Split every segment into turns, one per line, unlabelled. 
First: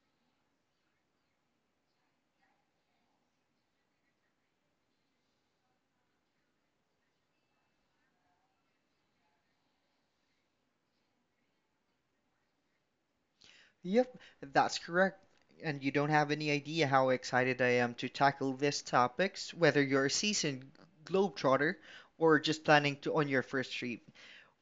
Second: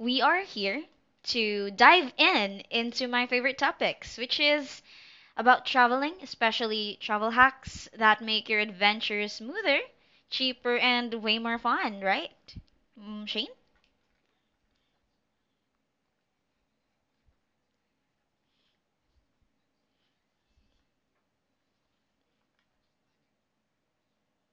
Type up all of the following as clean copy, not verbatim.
we are here to dive in into my favorite topics, which is about traveling, especially travel hacks that make your adventure smoother, cheaper, and way more fun, right? Mm, Shane?
Yep, that's correct. And you don't have any idea how excited I am to tackle these topics, whether you're a seasoned globetrotter or just planning to on your first trip.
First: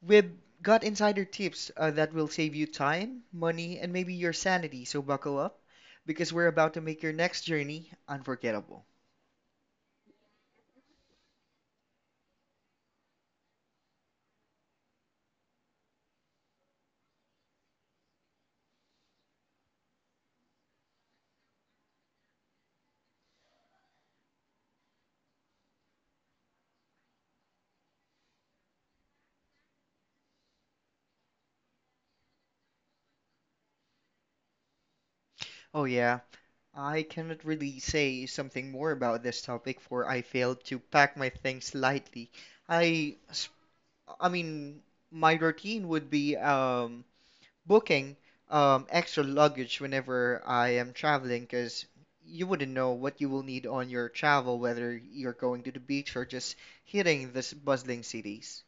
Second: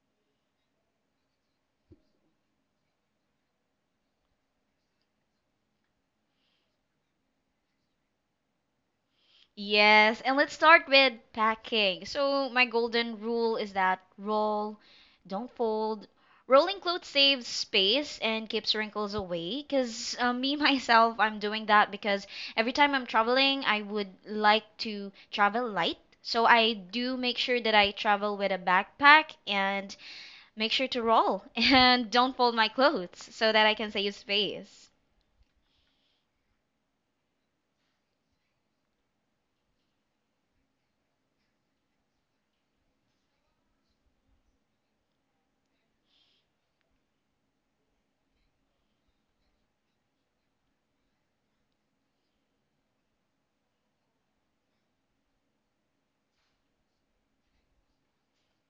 We've got insider tips that will save you time, money, and maybe your sanity, so buckle up because we're about to make your next journey unforgettable.
Yes, and let's start with packing. So, my golden rule is that roll, don't fold. Rolling clothes saves space and keeps wrinkles away. Because me, myself, I'm doing that because every time I'm traveling, I would like to travel light. So, I do make sure that I travel with a backpack and make sure to roll and don't fold my clothes so that I can save space.
Oh, yeah, I cannot really say something more about this topic, for I failed to pack my things lightly. I I mean, my routine would be booking extra luggage whenever I am traveling because you wouldn't know what you will need on your travel, whether you're going to the beach or just hitting the bustling cities.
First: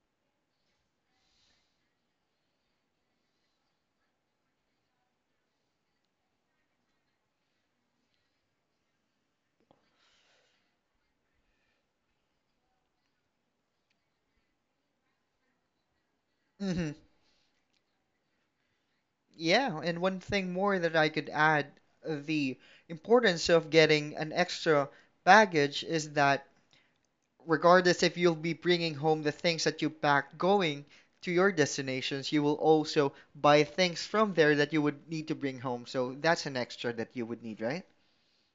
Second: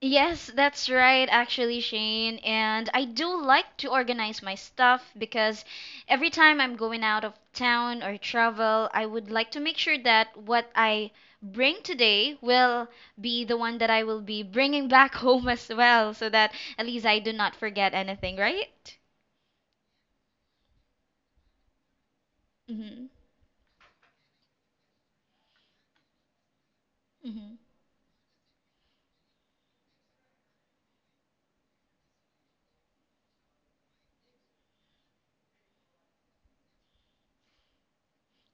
Yes, that's right, actually, Shane. And I do like to organize my stuff because every time I'm going out of town or travel, I would like to make sure that what I bring today will be the one that I will be bringing back home as well, so that at
Hmm.
least I do not forget anything, right?
Yeah, and one thing more that I could add, the
Mm-hmm.
importance of getting an extra baggage is that
Mm-hmm.
regardless if you'll be bringing home the things that you pack going to your destinations, you will also buy things from there that you would need to bring home. So that's an extra that you would need, right?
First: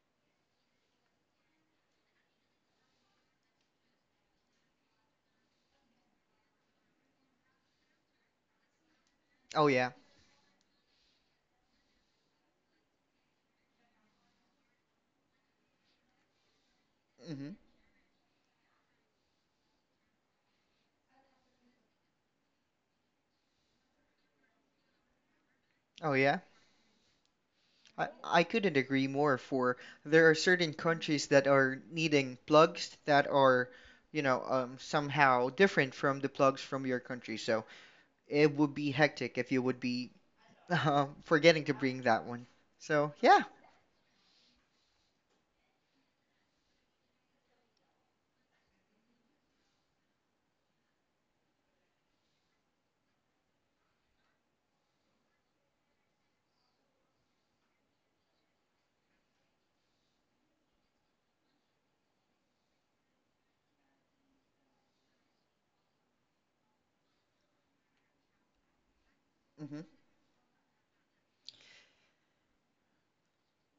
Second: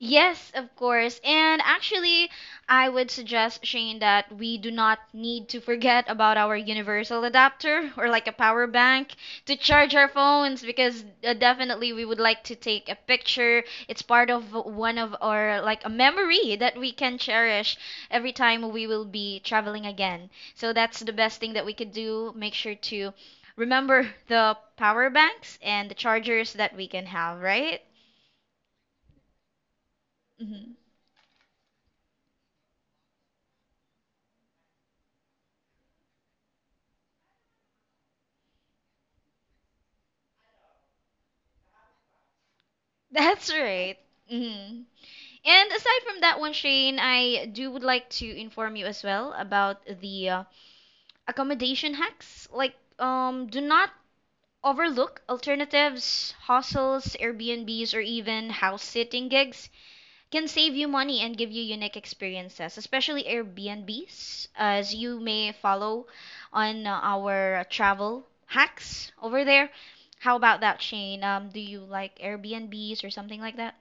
Yes, of course. And actually, I would suggest, Shane, that we do not need to forget about our universal adapter or like a power bank to
Oh yeah.
charge our phones because definitely we would like to take a picture. It's part of one of our like a memory that we can
Hmm.
cherish every time we will be traveling again. So that's the best thing that we could do. Make sure to remember the power banks and the
Oh yeah.
chargers that we can have, right?
I couldn't agree more, for there are certain
Mhm.
countries that are needing plugs that are, somehow different from the plugs from your country. So it would be hectic if you would be forgetting to bring that one. So yeah.
That's right. hmm And aside from that one, Shane, I do would like to inform you as well about the accommodation hacks. Like, do not overlook alternatives, hostels, Airbnbs, or even house sitting gigs can save you money and give you unique experiences, especially Airbnbs, as you may follow on our travel hacks over there.
Mhm.
How about that, Shane? Do you like Airbnbs or something like that?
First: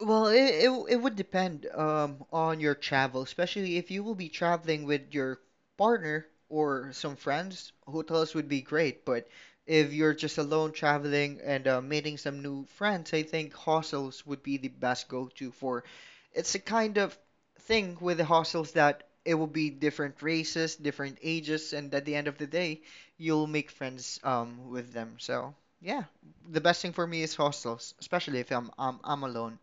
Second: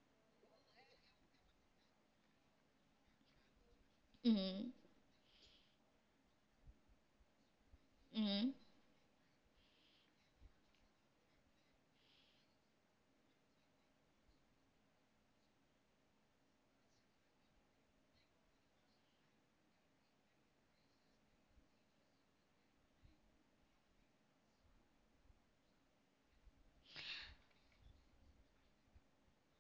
Well, it would depend on your travel, especially if you will be
Mhm.
traveling with your partner or some friends. Hotels would
Mm.
be great, but if you're just alone traveling and meeting some new friends, I think hostels would be the best go-to for. It's a kind of thing with the hostels that it will be different races, different ages, and at the end of the day, you'll make friends with them. So, yeah, the best thing for me is hostels, especially if I'm alone.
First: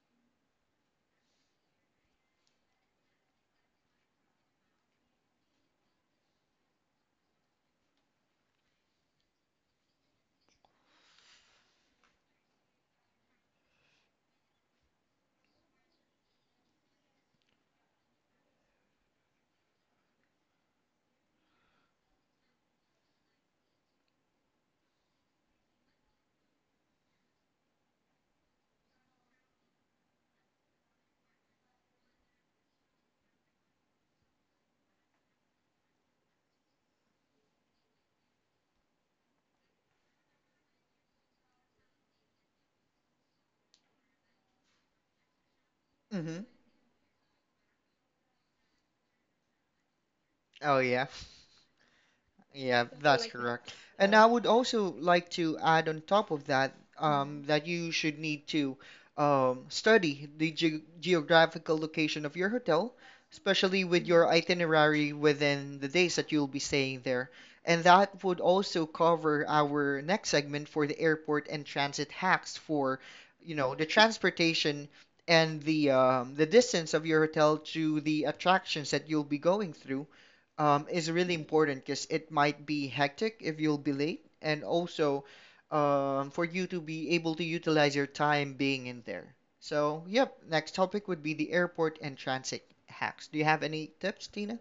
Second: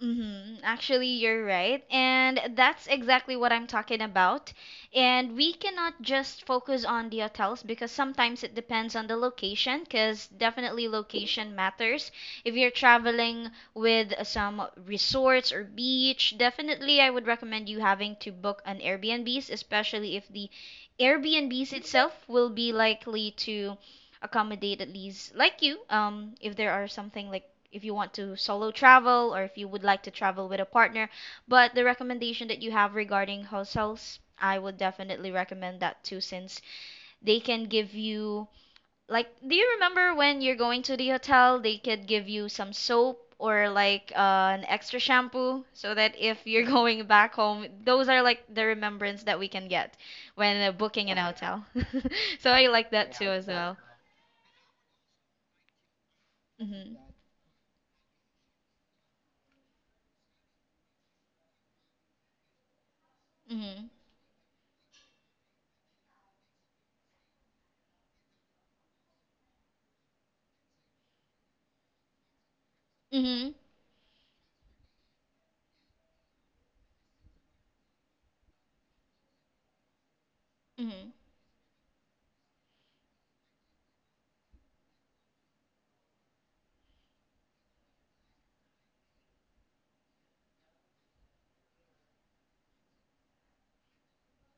hmm Actually, you're right. And that's exactly what I'm talking about. And we cannot just focus on the hotels because sometimes it depends on the location, because definitely location matters. If you're traveling with some resorts or beach, definitely I would recommend you having to book an Airbnbs, especially if the Airbnbs itself will be likely to accommodate at least like you, if there are something like if you want to solo travel or if you would like to travel with a partner. But the recommendation that you have regarding hotels, I would definitely recommend that too, since they can give you like, do you remember when you're going to the hotel, they could give you some soap or like an extra shampoo so that if
Mm-hmm.
you're going back home, those are like the remembrance that we can get when
Oh yeah.
booking an hotel. So I
Yeah, so
like that
that's
too
like you,
as
correct.
well.
And yeah. I yeah would also like to add on top of that,
Mhm.
mm-hmm, that you should need to study the ge geographical location of your hotel, especially
Mhm.
with your mhm itinerary within the days that you'll be staying there. And that would also cover our next segment for the airport and transit hacks for, you
Mhm.
know, the transportation and the distance of your hotel to the attractions that you'll be going through is
Mhm.
really important because it might be hectic if you'll be late, and also for you to be able to utilize your time being in there. So, yep, next topic would be the airport and transit hacks. Do you have any tips, Tina?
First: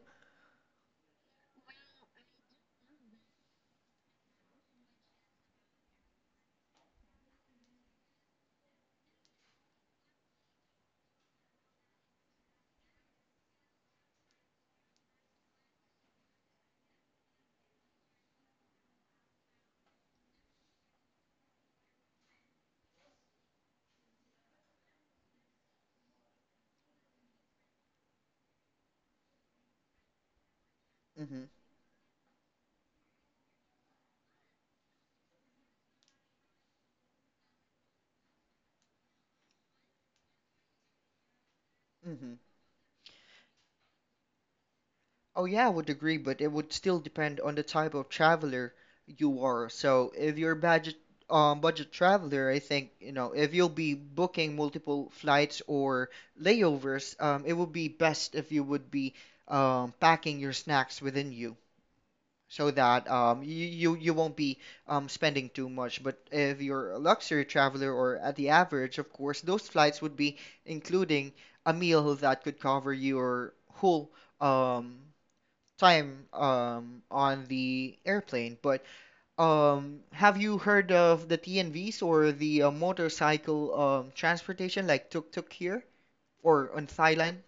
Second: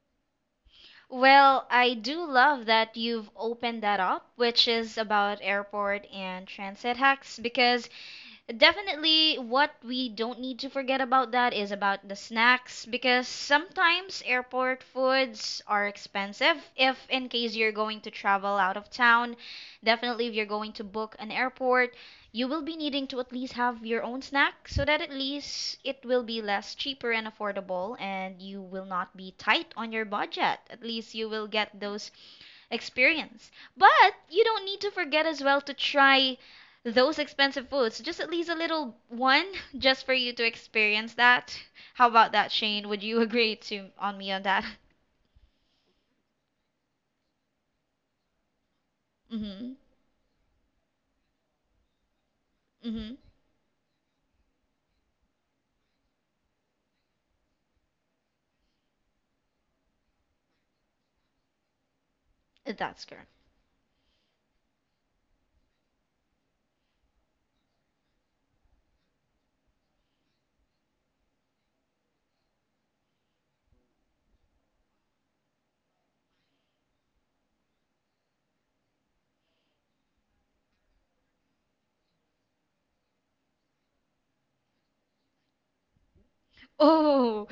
Well, I do love that you've opened that up, which is about airport and transit hacks, because definitely, what we don't need to forget about that is about the snacks because sometimes airport foods are expensive. If in case you're going to travel out of town, definitely if you're going to book an airport, you will be needing to at least have your own snack so that at least it will be less cheaper and affordable and you will not be tight on your budget. At least you will
Mm-hmm.
get those experience. But you don't need to forget as well to try those expensive foods, so just at least a little one, just for you to experience that. How about
Mm-hmm.
that, Shane? Would you agree to on me on that?
Oh, yeah, I would agree, but it would still depend on the type of traveler you
Mm-hmm.
are. So, if you're a budget budget traveler, I think,
Mm-hmm.
you know, if you'll be booking multiple flights or layovers, it would be best if you would be packing your snacks within you so
That's
that
correct.
you won't be spending too much. But if you're a luxury traveler or at the average, of course, those flights would be including a meal that could cover your whole um, time on the airplane. But have you heard of the TNVs or the motorcycle transportation like tuk-tuk here or on Thailand?
Oh,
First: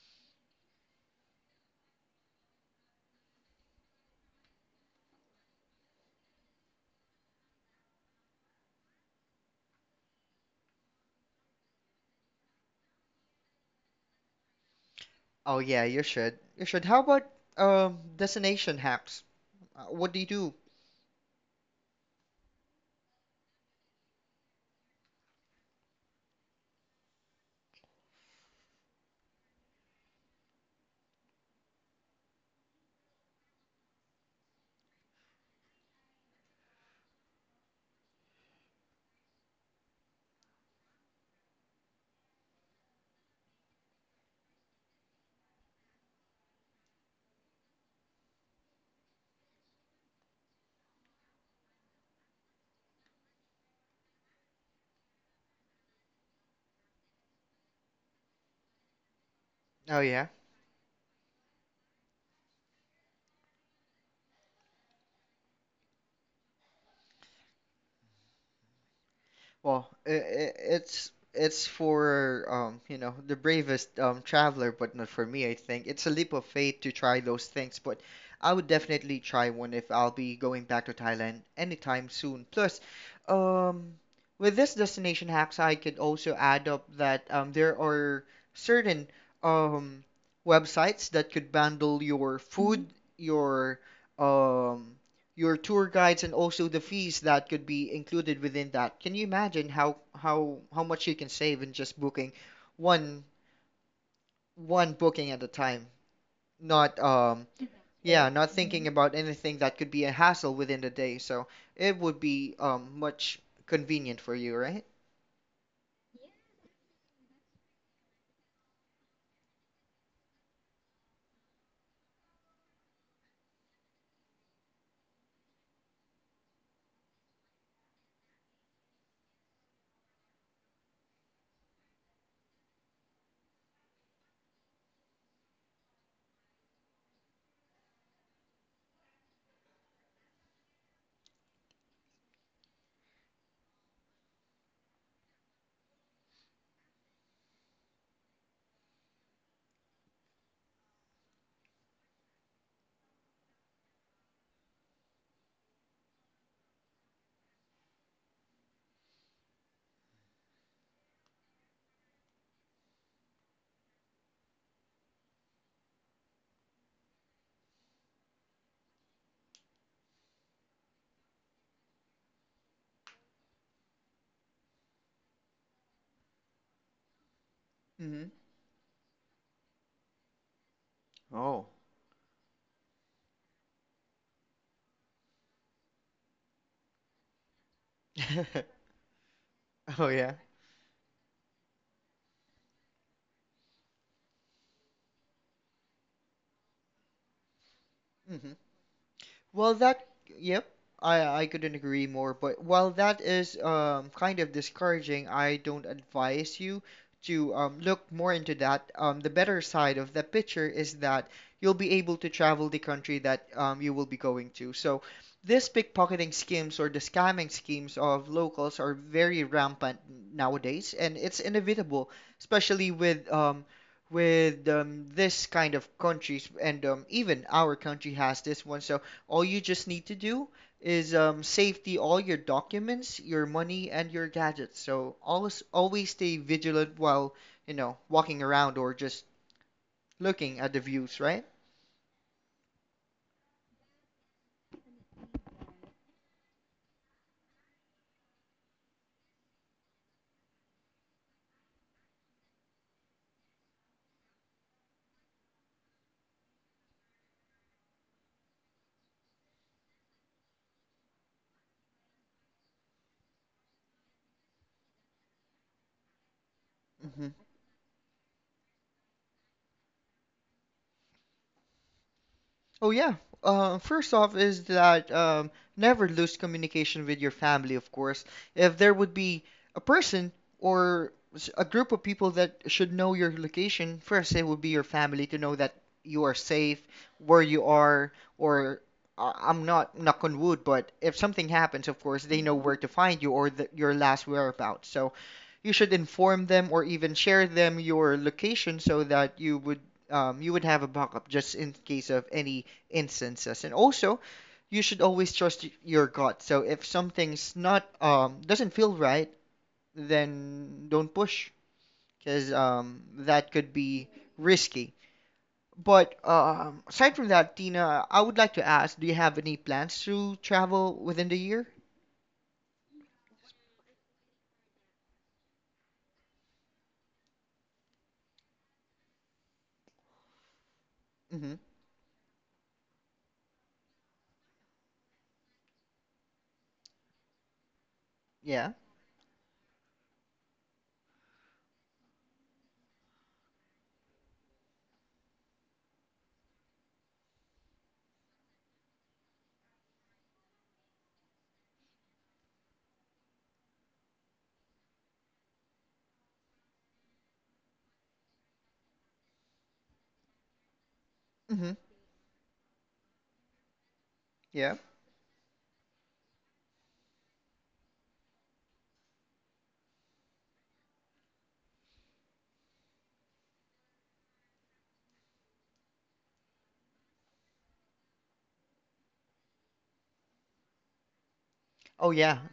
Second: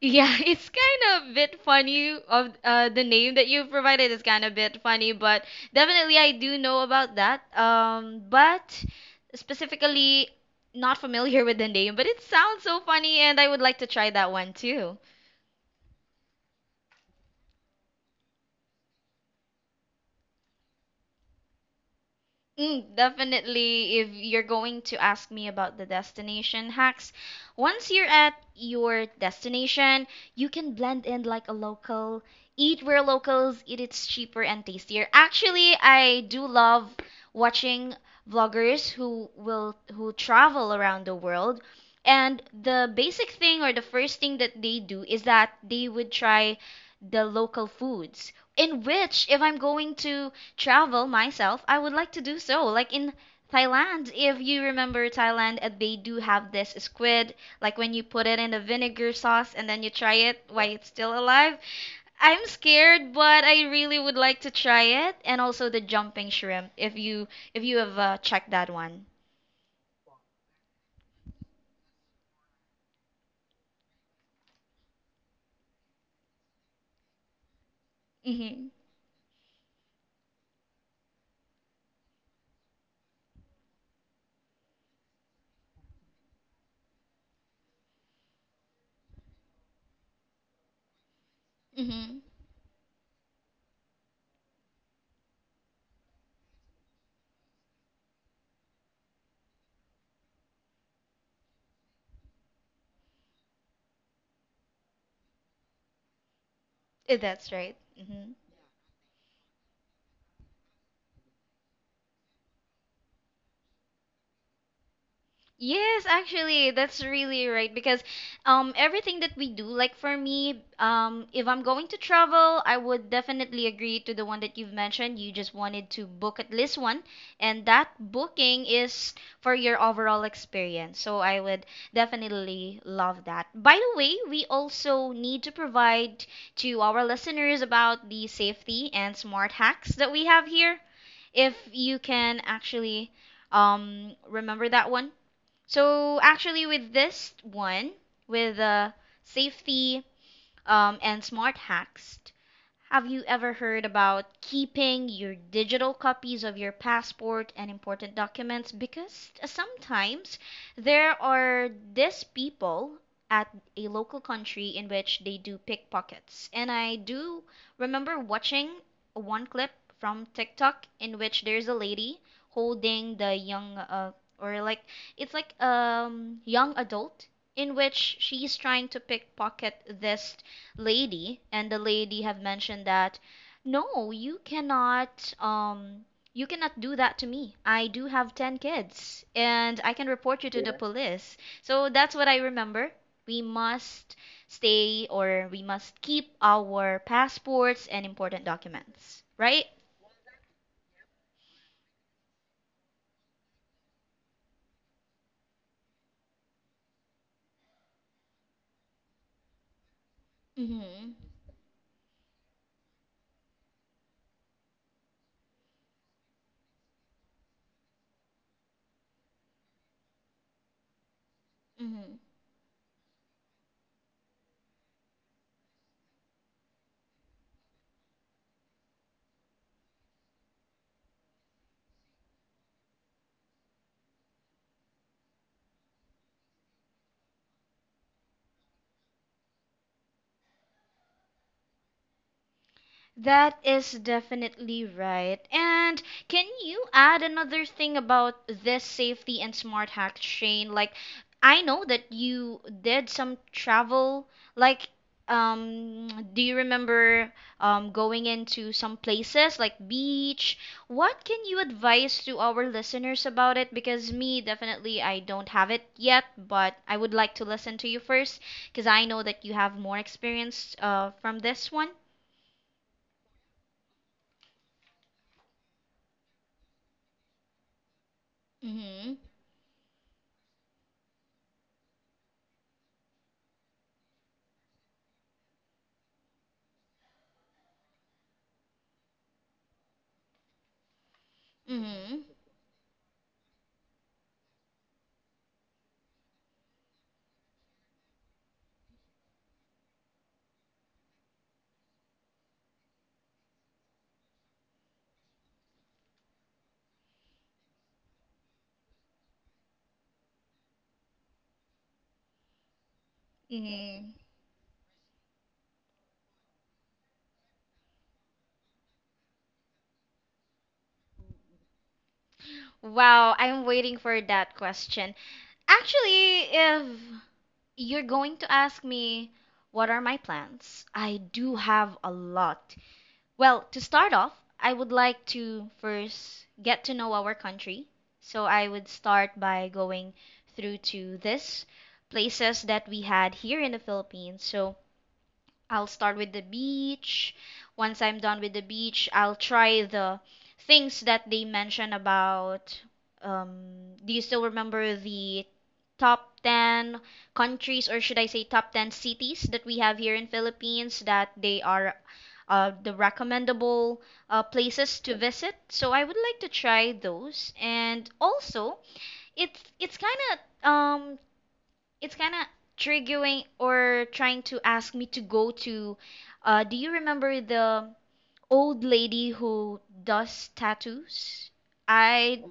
yeah, it's kind of a bit funny of the name that you provided is kind of a bit funny, but definitely I do know about that. But specifically not familiar with the name, but it sounds so funny and I would like to try that one too.
Oh yeah, you should. You should. How about destination hacks? What do you do?
Mm, definitely, if you're going to ask me about the destination hacks, once you're at your destination, you can blend in like a local. Eat where locals eat, it's cheaper and tastier. Actually, I do love watching vloggers who travel around the world. And the basic thing or the first thing that they do is that they would try the local foods. In which, if I'm going to travel myself. I would like to do so, like in Thailand. If you remember Thailand, they do have this squid, like when you put it in a vinegar sauce and then you
Oh
try
yeah.
it while it's still alive. I'm scared, but I really would like to try it, and also the jumping shrimp. If you have checked that one.
Well, I it's for you know, the bravest traveler, but not for me, I think. It's a leap of faith to try those things, but I would
Mhm.
definitely try one if I'll be going back to Thailand anytime soon. Plus, um, with this destination hacks, I could also add up that there are certain um websites that could bundle
Mhm.
your hmm food, mhm, um your tour guides and also the fees that could be included within that. Can you imagine how much you can save in just booking one one booking at a time? Not
Eh, that's right.
Yeah,
Mhm.
not thinking about anything that could be a hassle within the day. So it would be much convenient for you, right?
Yes, actually, that's really right because everything that we do, like for me, if I'm going to travel, I would definitely agree to the one that you've mentioned. You just wanted to book at least one, and that booking is for your overall experience. So I would definitely love that. By the way, we also need to provide to our listeners about the safety and smart hacks that we have here. If you can actually remember that one. So actually, with this one, with the safety and smart hacks, have you ever heard about keeping your digital copies of your passport and important documents? Because sometimes there are these people at a local country in which they do pickpockets. And I do remember watching one clip from TikTok in which there's a lady holding the young or like it's like young adult in which
Mm-hmm.
she's trying to pickpocket this lady
Oh.
and the lady have mentioned that no, you cannot you cannot do that to me. I do have 10 kids and I
Oh
can
yeah.
report you to the police. So that's what I remember. We must stay or we must keep our passports and important
Mhm.
documents, right?
Well, that, yep, I couldn't agree more. But while that is kind of discouraging, I don't advise you to look more into that. The better side of the picture is
mhm
that you'll be able to travel the country that you will be going to. So, this pickpocketing schemes or the scamming schemes of locals are very rampant nowadays, and it's inevitable,
mhm
especially with this kind of countries, and even our country has this one. So all you just need to do is save all your documents, your money, and your gadgets. So always stay vigilant while, you know, walking around or just looking at the views, right?
That is definitely right. And can you add another thing about this safety and smart hack, Shane? Like, I know that you did some travel. Like, do you remember going into some places like beach? What can you advise to our listeners about it? Because me, definitely, I don't have it yet, but I would
Hmm.
like to listen to you first because I know that you have more experience from this one.
Oh yeah. First off is that, never lose communication with your family, of course. If there would be a person or a group of people that should know your location, first it would be your family to know that you are safe, where you are, or I'm not knock on wood, but if something happens, of course,
Mm-hmm.
they know where to find you or the, your last whereabouts. So you should inform them or even share them your location so that you would have a backup just in case of any instances. And also, you should always trust your gut. So if something's not doesn't feel right, then don't push because that could be
Mm-hmm.
risky. But aside from that, Tina, I would like to ask, do you have any plans to travel within the year?
Wow, I'm waiting for that question. Actually, if you're going to ask me what are my plans, I do
Mm-hmm.
have a lot. Well, to start off, I would like to first get to know our country. So I
Yeah.
would start by going through to this places that we had here in the Philippines. So I'll start with the beach. Once I'm done with the beach, I'll try the things that they mention about. Do you still remember the top 10 countries, or should I say top 10 cities that we have here in Philippines that they
Mm-hmm.
are the recommendable
Yeah.
places to visit? So I would like to try those, and also it's kind of it's kind of triggering or trying to ask me to go to do you remember the old lady who does tattoos?
Oh yeah.
I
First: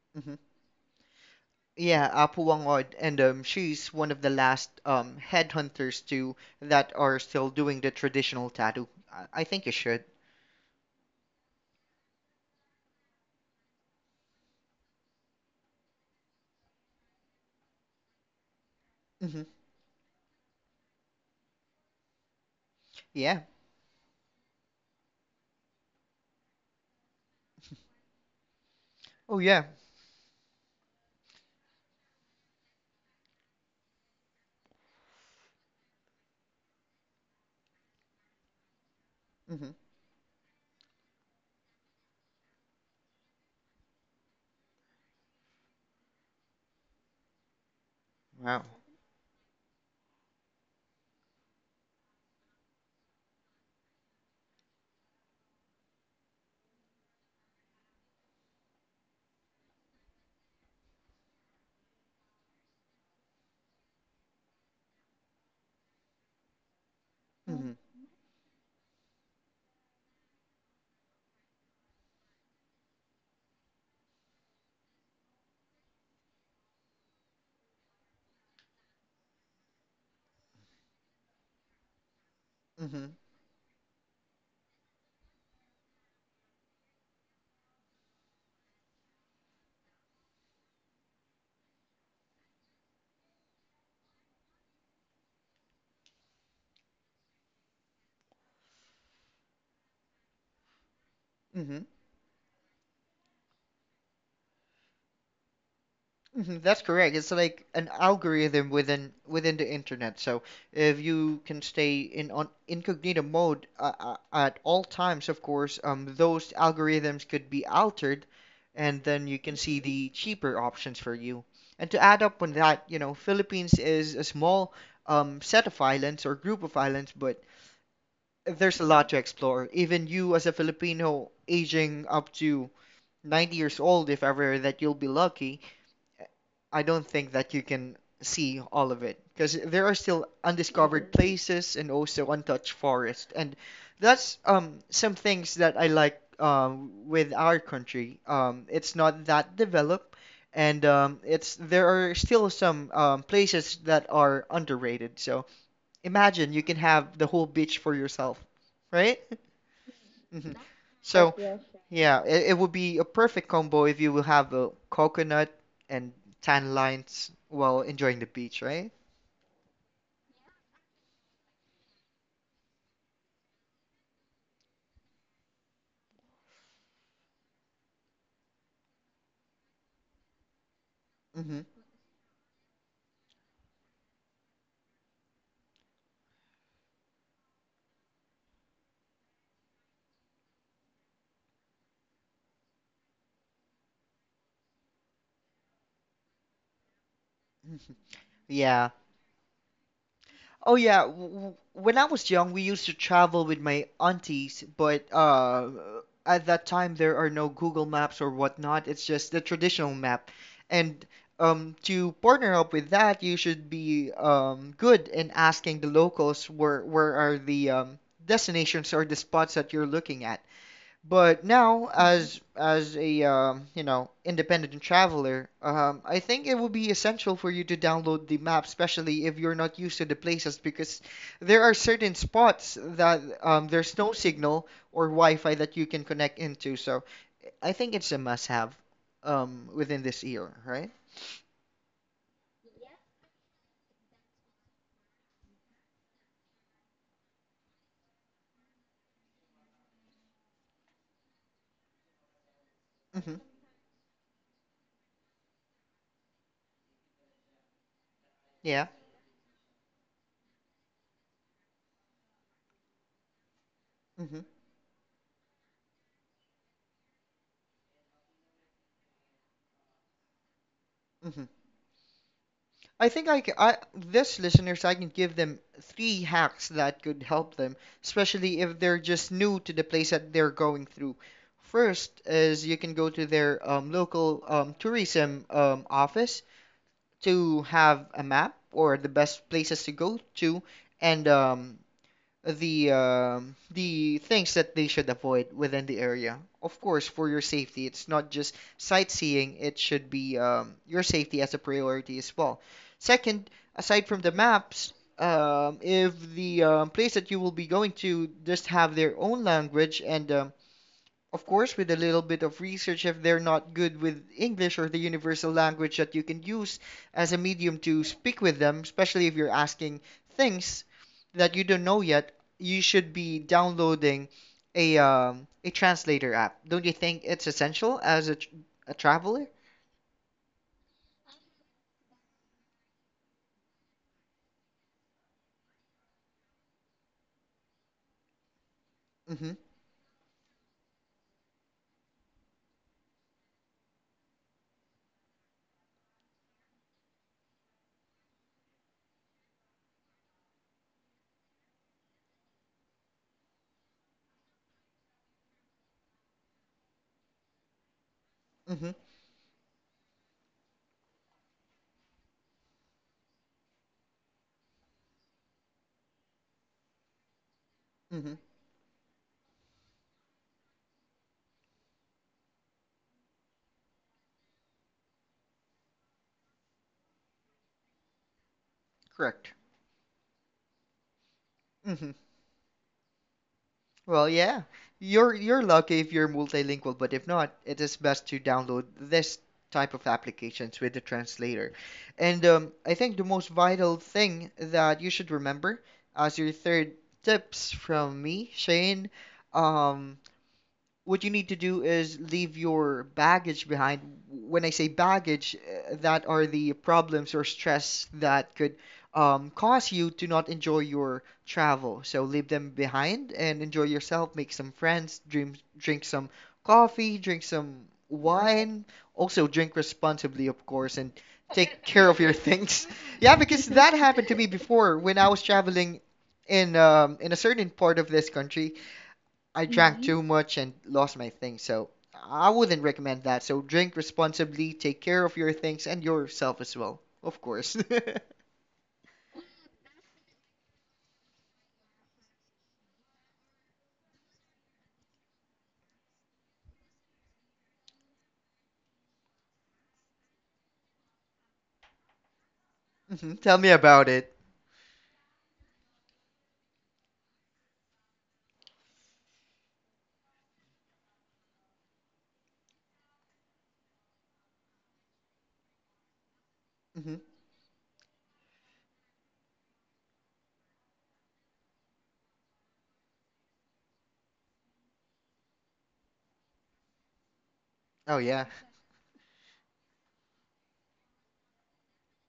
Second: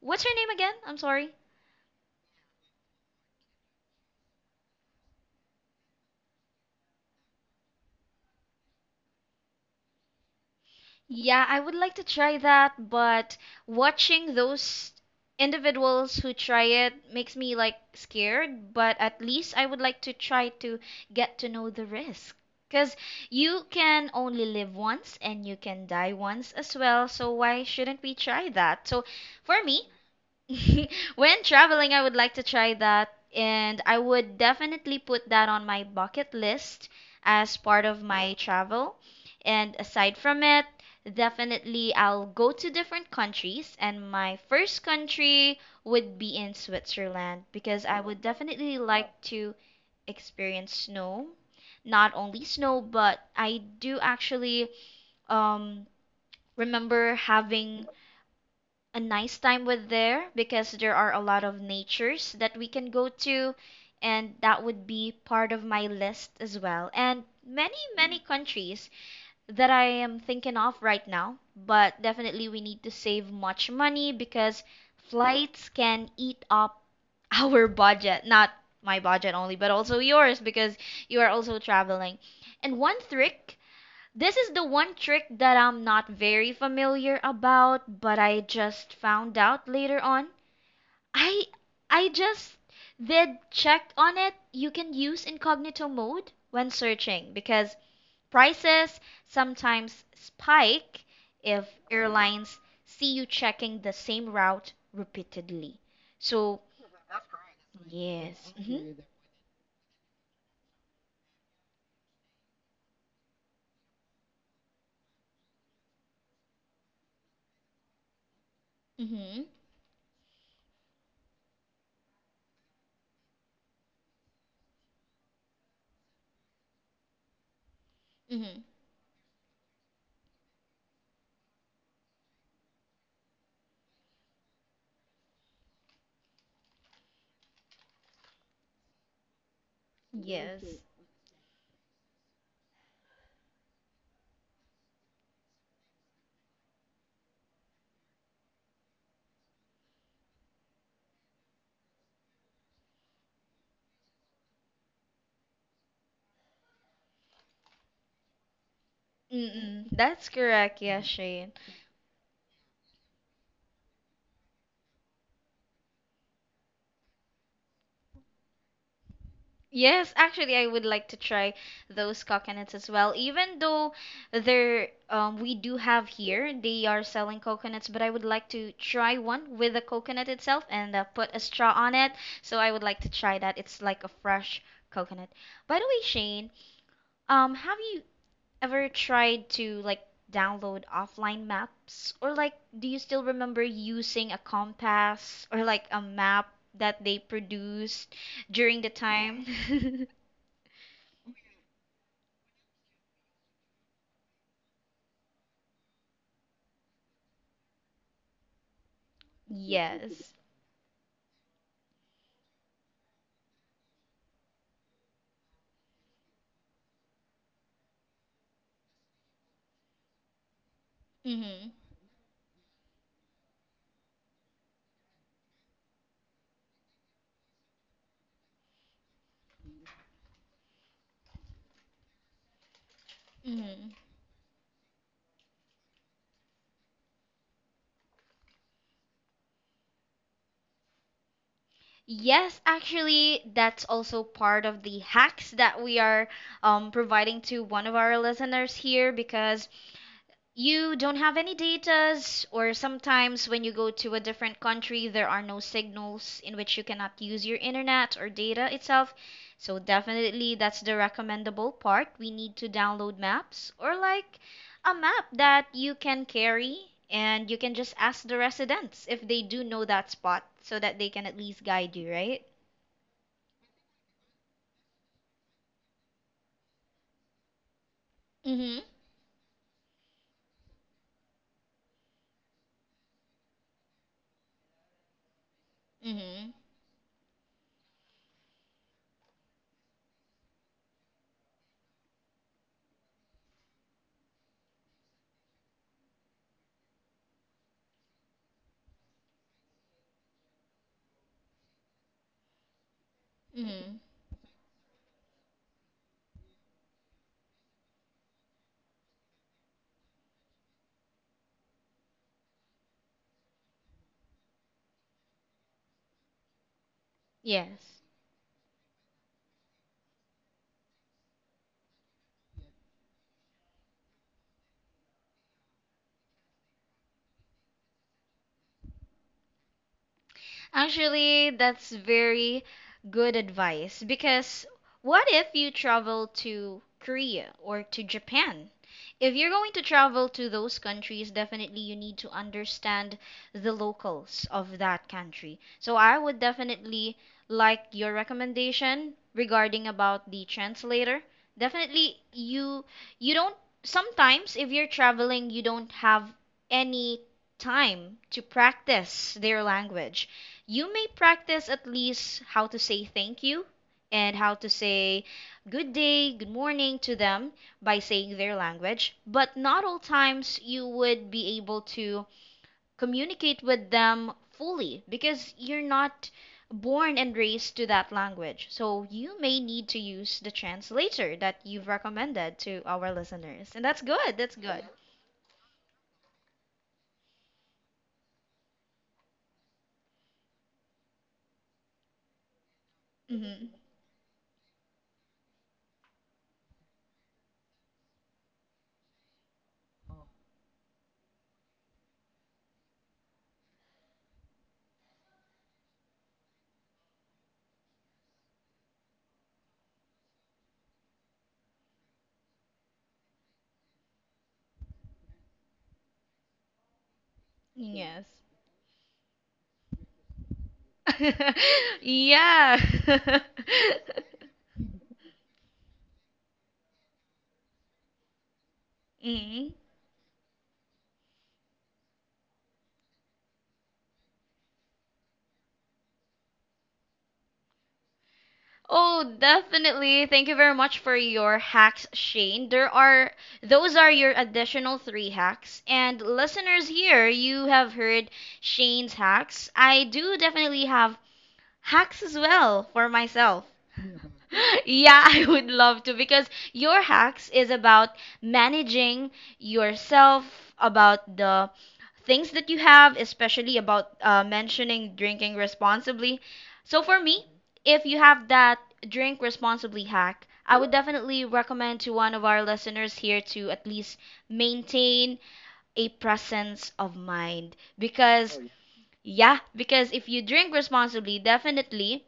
What's her
Mm-hmm.
name again? I'm sorry.
Yeah, Apu Wangod, and she's one of the last headhunters too that are still doing the traditional tattoo. I think you should.
Yeah, I would like to try that, but watching those individuals who try it makes me like scared, but at
Mm-hmm.
least I would like to try to get to know the risk. Because
Yeah.
you can only live once and you can die once as well, so why shouldn't we try that? So
Oh yeah.
for me, when traveling, I would like to try that, and I would definitely put that on my bucket list as part of my travel.
Hmm.
And aside from it, definitely I'll go to different countries, and my first country would be in Switzerland because I would
Wow.
definitely like to experience snow. Not only snow, but I do actually um remember having a nice time with there because there are a lot of natures that we can go to, and that would be part of my list as well, and many many countries that I am thinking of right now. But definitely we need to save much money because flights can eat up our budget, not my budget only but also yours because you are also traveling. And
Hmm.
one
Hmm.
trick, that I'm not very familiar about, but I just found out later on. I I just did check on it. You can use incognito mode when searching because prices sometimes spike if
Hmm.
airlines see you checking the same route repeatedly.
Hmm.
So,
That's correct. It's like an
yes.
algorithm
Mhm.
within the internet. So if you can stay in on incognito mode at all times, of course, those algorithms could be altered, and then you
Mhm.
can see the cheaper options for you. And to add up on that, you know, Philippines is a small set of islands or group of islands, but
Mhm.
there's a lot to explore. Even you, as a Filipino aging up to 90 years old, if ever that you'll be lucky, I don't think that you can see all of it because there are still
Yes.
undiscovered places and also untouched forest. And that's some things that I like with our country. It's not that developed, and it's there are still some places that are underrated. So imagine you can have the whole beach for yourself, right?
Mm-mm. That's
Mhm. Yes,
correct, yeah,
so
Shane.
yeah, it would be a perfect combo if you will have a coconut and tan lines while enjoying the beach, right?
Yes, actually, I would like to try those coconuts as well. Even though they're we do have here, they are selling coconuts, but I would like to try one with the coconut itself and put a
Hmm.
straw on it. So I would like to try that. It's like a fresh coconut. By the way, Shane, have you ever tried to like download offline maps or like do you still remember using a compass or like a map that they produced during the
Yeah.
time?
Oh yeah. When I was young, we used to travel with my aunties, but at that time there are no Google Maps or whatnot. It's just the traditional
Yes.
map, and to partner up with that, you should be good in asking the locals where are the destinations or the spots that you're looking at. But
Mhm.
now, mhm, as a you know, independent traveler, I think it would be essential for you to download the map, especially if you're not used to the places, because there are certain spots that,
Mhm.
there's no signal or Wi-Fi that you can connect into. So I think it's a must-have within this year, right?
Yes, actually, that's also part of the hacks that we are providing to one of our listeners here because you don't have any datas, or sometimes
Hmm.
when you go to a different country, there are no signals in which you cannot use your internet or data
Yeah.
itself. So, definitely, that's the recommendable part. We need to download maps or like
Hmm.
a map that you can carry and you can just ask the residents if they do know that spot so that they can at
Hmm.
least guide you, right?
I think I, ca- I this listeners I can give them three hacks that could help them, especially
Mm
if they're just new to the place that they're going through. First is you can go to their local tourism
hmm.
office
Mm
to have a map or the best places to go to, and the things that they should avoid within the area. Of course, for your safety, it's not just sightseeing; it should be your safety as a priority as well. Second,
hmm. Mm hmm.
aside from the maps, if the place that you will be going to just have their own language, and of course, with a little bit of research, if they're not good with English or the universal language that you can use as a medium
Yes.
to speak with them, especially if you're asking things that you don't know yet, you should be downloading a translator app. Don't you think it's essential as a, a traveler?
Actually, that's very good advice because what if you travel to Korea or to Japan? If you're
Mm-hmm.
going to travel to those countries, definitely you need to understand the locals of that country. So I would definitely like your recommendation regarding about the translator. Definitely you don't sometimes if you're traveling you don't have any time to
Mm-hmm.
practice their language. You may practice at least how to say thank you and how to say good day, good morning to them by
Mm-hmm.
saying their language, but not all times you would be able to communicate with them fully because you're not born and raised to that language. So you
Correct.
may need to use the translator that you've
Mm-hmm.
recommended to our listeners. And that's
Well,
good. That's
yeah.
good.
You're lucky if you're multilingual, but if not, it is best to download this type of applications with the translator. And I think the most
Hmm.
vital thing that you should remember as your third tips from me, Shane, um, what you need to do is leave your baggage behind. When I say baggage, that are the problems or stress that could cause you to not enjoy your travel. So leave them behind and enjoy yourself, make some friends, dream, drink some coffee, drink some
Yes.
wine, also drink responsibly, of course, and take care of your
Yeah.
things. Yeah, because that happened to me before when I was traveling in a certain part of this country. I
Hmm.
drank too much and lost my things, so I wouldn't recommend that. So drink responsibly, take care of your things and yourself as well, of course.
Oh, definitely. Thank you very much for your hacks, Shane. There are, those are your additional three hacks. And listeners here, you have heard Shane's hacks. I do definitely have hacks as well for
Mhm. Tell
myself.
me about it.
Yeah, I would love to because your hacks is about managing yourself, about the things that you have, especially about mentioning drinking responsibly. So for
Hmm.
me, if you have that drink responsibly hack, I would definitely recommend to one of our listeners here to at least maintain a presence of mind
Oh yeah.
because, oh, yeah, yeah, because if you drink responsibly, definitely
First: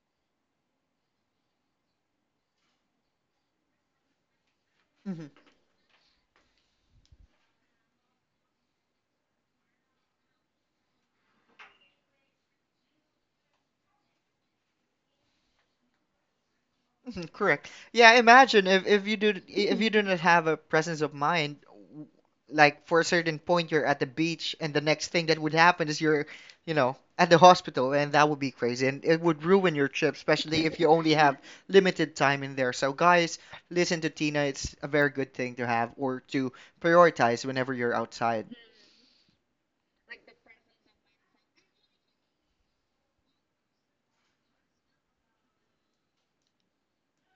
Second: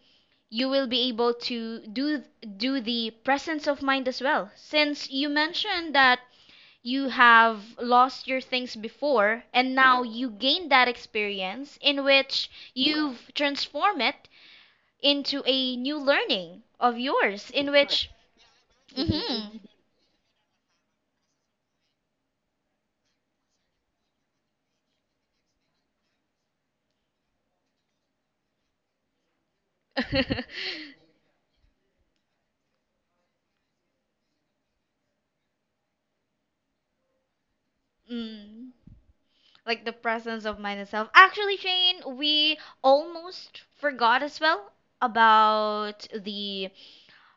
you will be able to do do the presence of mind as well. Since you mentioned that you have lost your things before and now you gain that experience in which you've transformed it into a new learning of
Mhm.
yours in
Correct.
which,
Yeah, imagine if, if you do
mhm.
if you do not have a presence of mind, w- like for a certain point you're at the beach and the next thing that would happen is you're, you know, at the hospital, and that would be crazy and it would ruin your trip, especially if you only have limited time in there. So guys, listen to Tina. It's a very good thing to have or to prioritize whenever you're outside.
Mm, like the presence of mind itself. Actually, Shane, we almost forgot as well about the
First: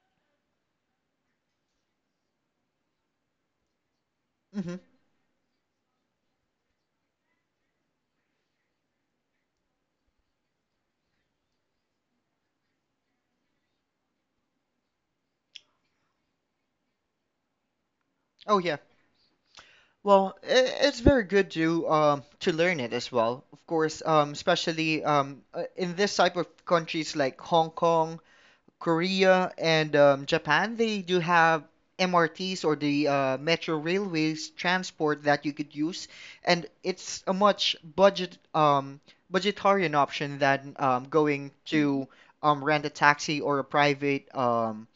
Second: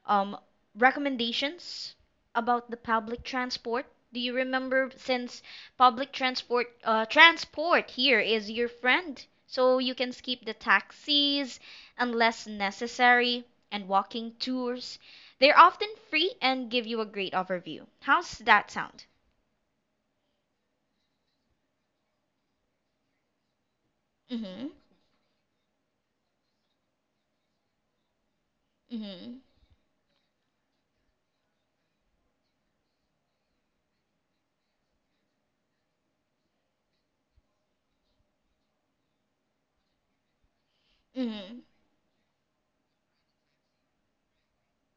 um, recommendations about the public transport. Do you
Hmm.
remember, since public transport, transport here is your friend, so you can skip the taxis unless necessary, and walking tours. They're often free and give you a great overview. How's
Oh
that
yeah.
sound?
Well, i- it's very good to learn it as well. Of course,
Mhm.
especially in this type of countries like Hong Kong,
Mhm.
Korea, and Japan, they do have MRTs or the metro railways transport that you could use, and it's a much budget budgetarian option than going
Mhm.
to rent a taxi or a private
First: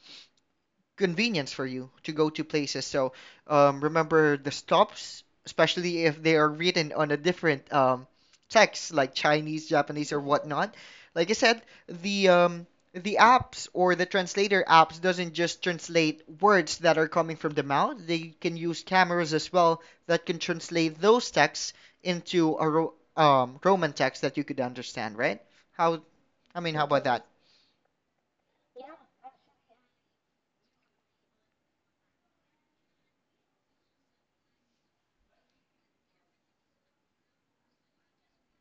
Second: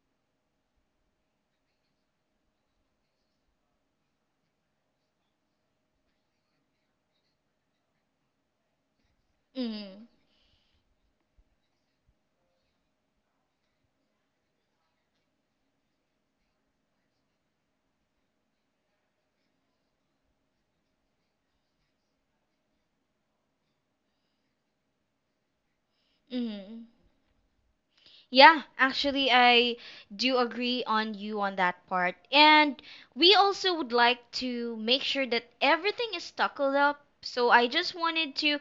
convenience for you to go to places. So remember the stops, especially if they are written on a different text, like Chinese,
Mhm.
Japanese, or whatnot. Like I said, the um, the apps or the translator apps doesn't just translate words that are coming from the mouth. They can use cameras as well that can translate those texts into a Roman text that you could understand, right? How? I mean, how
Mhm.
about that?
Yeah, actually, I do agree on you on that part. And we also would like to make sure that everything is tackled up. So I just wanted to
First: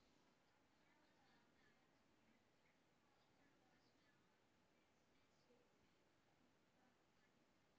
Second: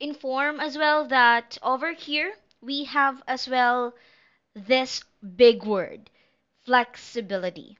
inform as well that over here we have as well this big word, flexibility.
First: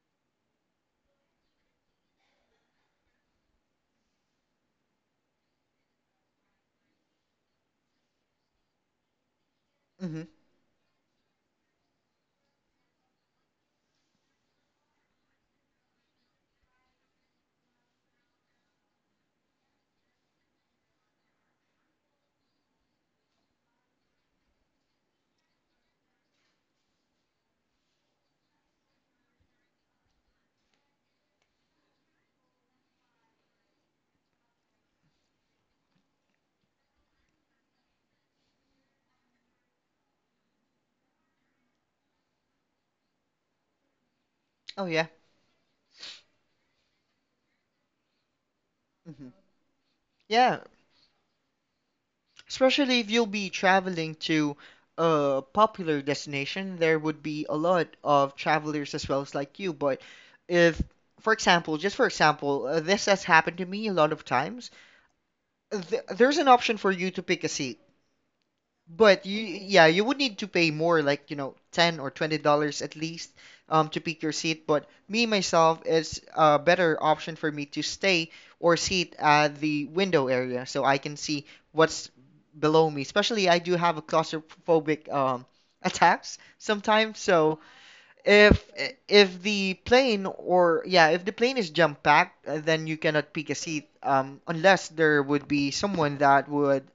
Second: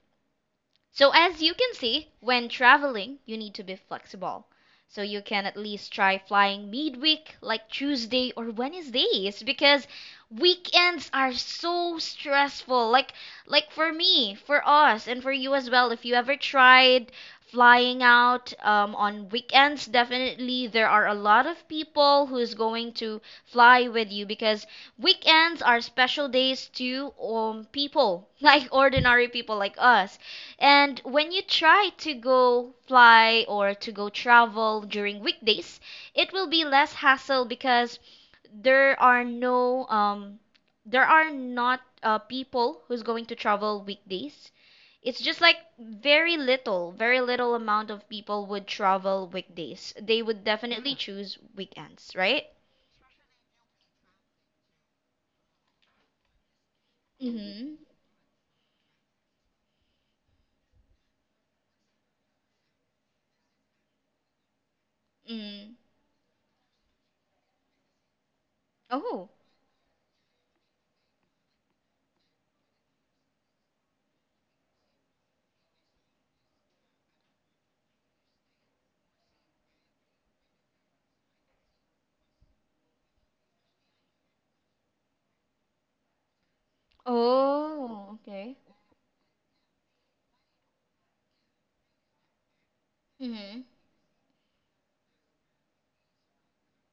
So, as you can see, when traveling you need to be flexible. So you can at least try flying midweek like Tuesday or Wednesdays because
Hmm.
weekends are so stressful. Like for me, for us and for you as well, if you ever tried flying out on weekends, definitely there are a lot of people who's going to fly with you because weekends are special days to people, like ordinary people like us. And when you try to go fly or to go travel during weekdays, it will be less hassle because there are no um there are not people who's going to travel weekdays.
Oh yeah.
It's just like very little amount of people would travel
Hmm.
weekdays. They would
Yeah,
definitely choose weekends, right?
especially if you'll be traveling to a popular destination, there would be a
Mm-hmm.
lot of travelers as well as like you. But if, for example, just for example, this has happened to me a lot of times,
Mm.
there's an option for you to pick a seat. But
Oh.
you, yeah, you would need to pay more, like, you know, 10 or $20 at least, to pick your seat. But me myself, it's a better option for me to stay or sit at the window area so I can see what's below me. Especially, I do have a claustrophobic attacks sometimes. So
Oh, okay.
if if the plane or yeah, if the plane is jam packed, then you cannot pick a
Mm-hmm.
seat unless there would be someone that would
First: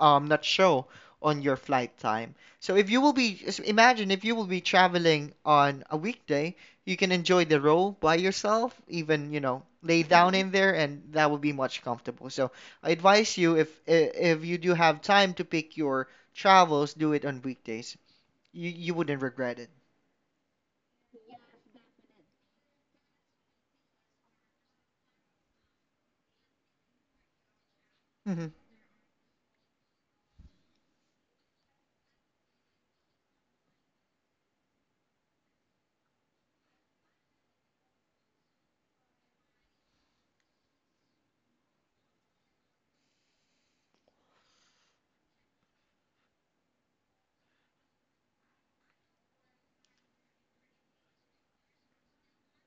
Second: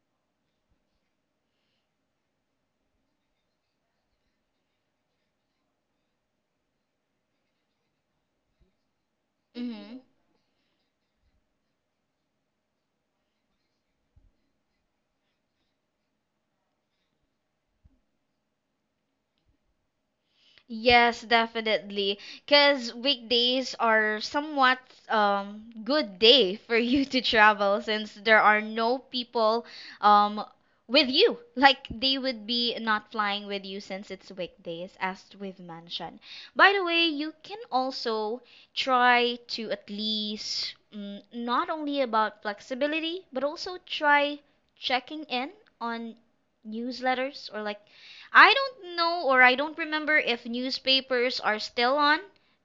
not show on your flight time. So if you will be imagine if you will be traveling on a weekday, you can enjoy the row by yourself, even, you know,
Mm-hmm.
lay down in there, and that would be much comfortable. So I advise you if you do have time to pick your travels, do it on weekdays. You wouldn't regret it.
Yes, definitely. Because weekdays are somewhat good day for you to travel since there
Hmm.
are no people um with you. Like they would be not flying with you since it's weekdays, as we've mentioned. By the way, you can also try to at least, mm, not only about flexibility, but also try checking in on newsletters or like, I don't know, or I don't remember if newspapers are still on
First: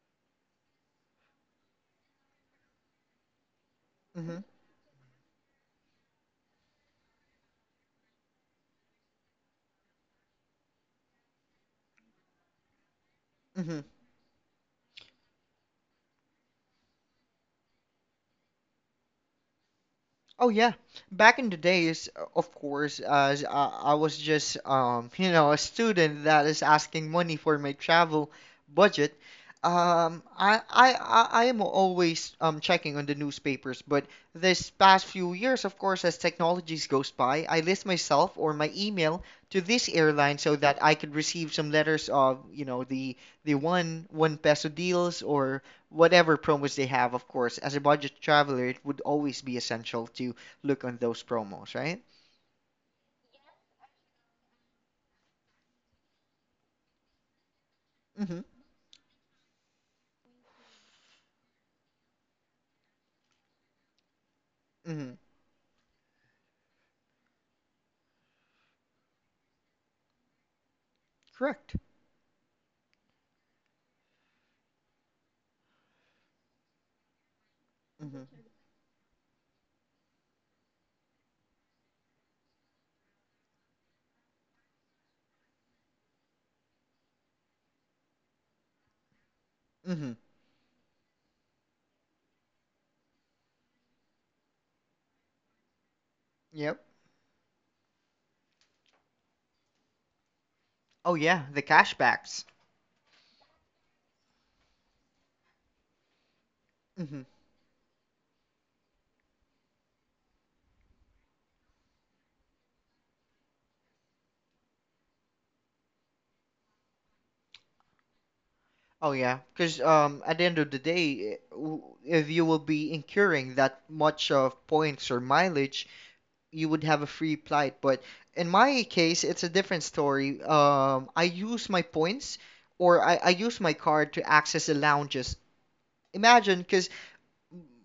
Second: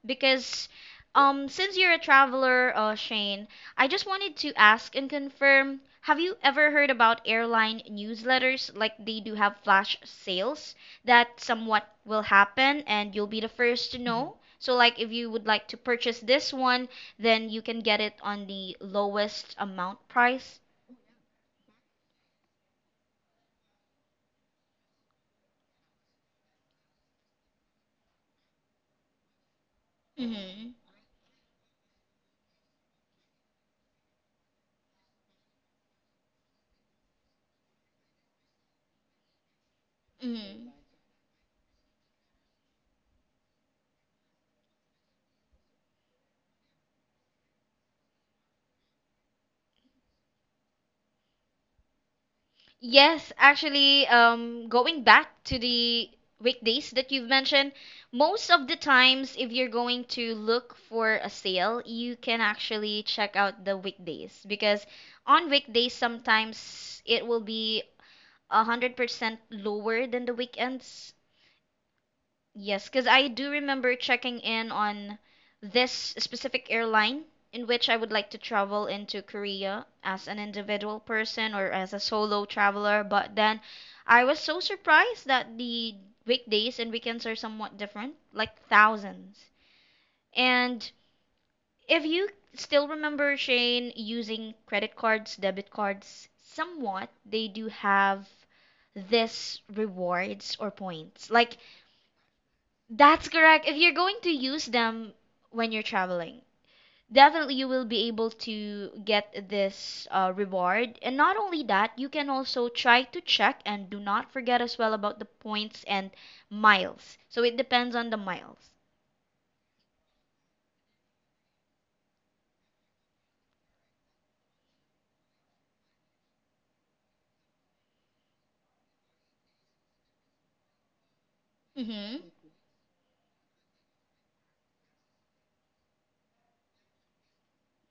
because since you're a traveler, Shane, I just wanted
Hmm.
to ask and confirm, have you ever heard about airline newsletters? Like they do have flash sales that somewhat will happen and you'll be the
Hmm.
first to, mhm, know. So like if you would like to purchase this one, then you can get it on the lowest amount
Oh
price.
yeah, back in the days, of course, as I was just you know, a student that is asking money for my travel budget. Um, I
Mhm.
I I I am always checking on the newspapers, but this past few years, of course, as technologies goes by, I list myself or my email to this airline so
Mhm.
that I could receive some letters of, you know, the one peso deals or whatever promos they have. Of course, as a budget traveler, it would always be essential to look on those promos, right?
Yes, actually, going back to the weekdays that you've mentioned,
Mm-hmm.
most of the times, if you're going to look for a sale, you can actually check out the weekdays because
Mm-hmm.
on weekdays, sometimes it will be 100% lower than the weekends.
Correct.
Yes, because I do remember checking in on this specific airline in which I would
Mm-hmm.
like to travel into Korea as an individual person or as a solo traveler. But then I was so surprised that the weekdays and weekends are somewhat different, like thousands.
Mm-hmm.
And if you still remember, Shane, using credit cards, debit cards,
Yep.
somewhat, they do have this rewards or
Oh
points.
yeah,
Like,
the cashbacks.
that's correct. If you're going to use them when you're traveling,
Mm-hmm.
definitely you will be able to get this reward. And not only that, you can also try to check and do not forget as well about the points and miles. So it depends on the miles.
Oh yeah, because at the end of the day, if you will be incurring that much of points or mileage, you would have a free flight. But in my case, it's a different story. I use my
Mm-hmm.
points or I use my card to access the lounges. Imagine, because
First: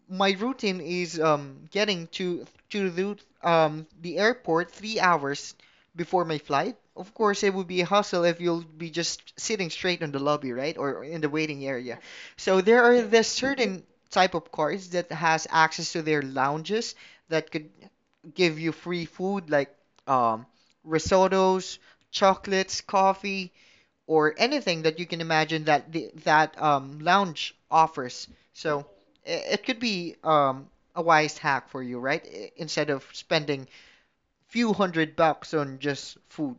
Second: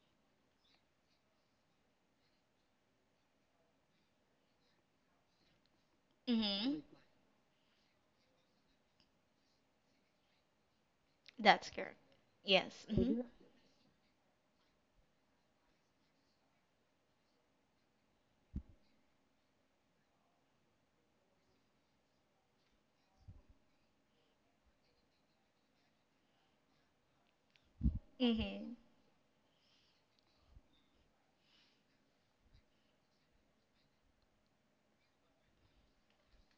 my routine is getting to the airport 3 hours before my flight.
Mm-hmm.
Of course, it would be a hustle if you'll be just sitting straight on the lobby, right, or in the waiting
That's
area.
correct.
Yes. So there
Yes.
are
Mm-hmm.
the certain type of cars that has access to their lounges that could give you free food like um, risottos, chocolates, coffee, or anything that you can imagine that lounge offers.
Mm-hmm.
So it could be a wise hack for you, right? I- Instead of spending few hundred bucks on just food.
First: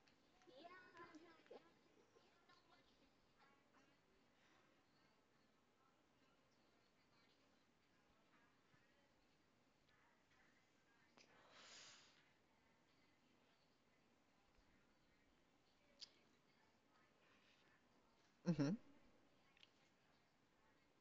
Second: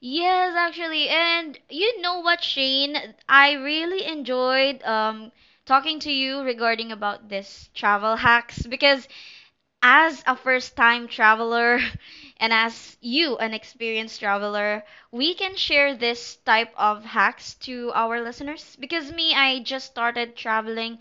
Yes, actually. And you know what, Shane? I really enjoyed talking to you regarding about this travel hacks because as a first time traveler and as you, an experienced traveler, we can share this type of hacks to our
Hmm.
listeners. Because me, I just started traveling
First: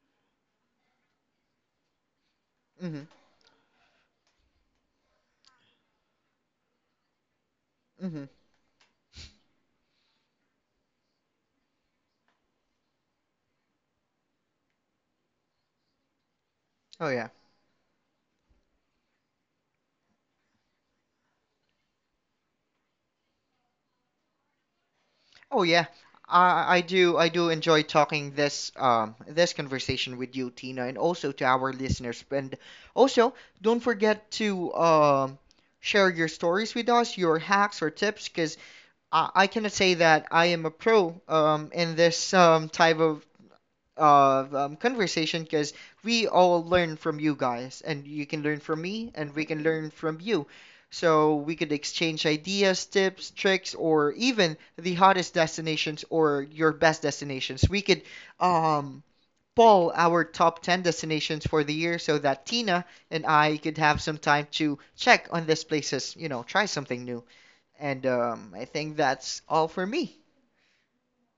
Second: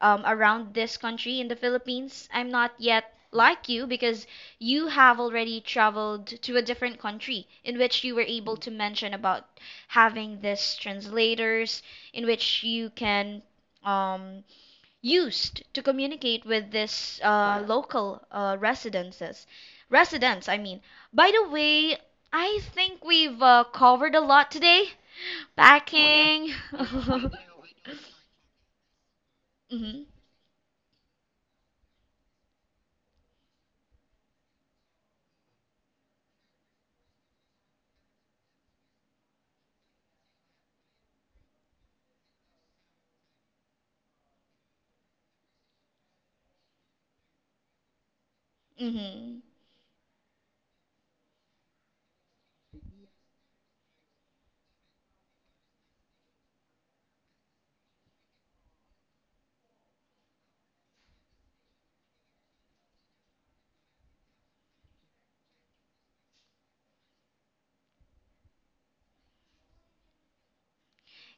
around this country in the Philippines. I'm not
Hmm.
yet like you because you have already traveled to a different country in which you were
Hmm.
able to mention about having this translators in which you can um, used to communicate with
Oh
this
yeah.
local residences. Residents, I mean. By the way, I think we've covered a lot today.
Oh yeah.
Packing.
I, I do I do enjoy talking this this
Hmm.
conversation with you, Tina, and also to our listeners. And also, don't forget to share your stories with us, your hacks or tips, because I cannot say that I am a pro in this type of conversation, because we all learn from you guys, and you can learn from me, and
Hmm.
we can learn from you. So we could exchange ideas, tips, tricks, or even the hottest destinations or your best destinations. We could um, poll our top 10 destinations for the year so that Tina and I could have some time to check on these places, you know, try something new. And I think that's all for me.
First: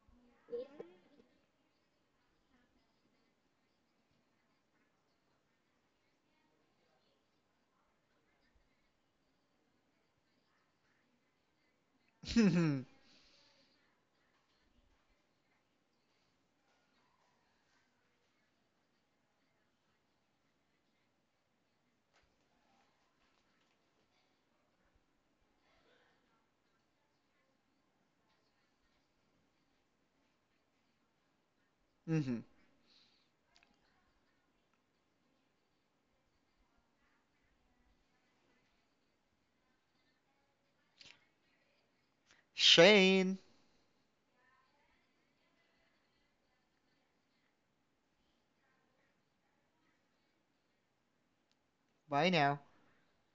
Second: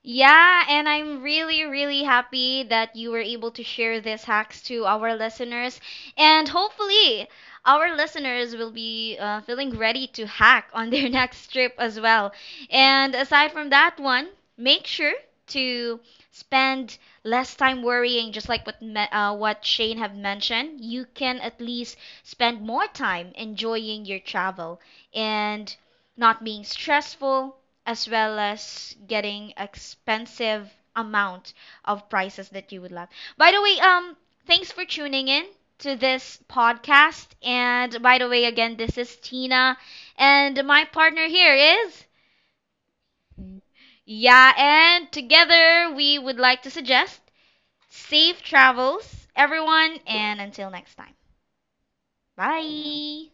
Yeah, and I'm really, really happy that you were able to share these hacks to our listeners. And hopefully, our listeners will be feeling ready to hack on their next trip as well. And aside from that one, make sure to spend less time worrying, just like what what Shane have mentioned. You can at least spend more time enjoying your travel and not being stressful as well as getting expensive amount of
Hmm.
prices that you would love. By the way, thanks for tuning in to this podcast. And by the way, again, this is Tina, and my partner here is,
Shane,
yeah, and together we would like to suggest safe travels, everyone, and until next time.
bye now.
Bye.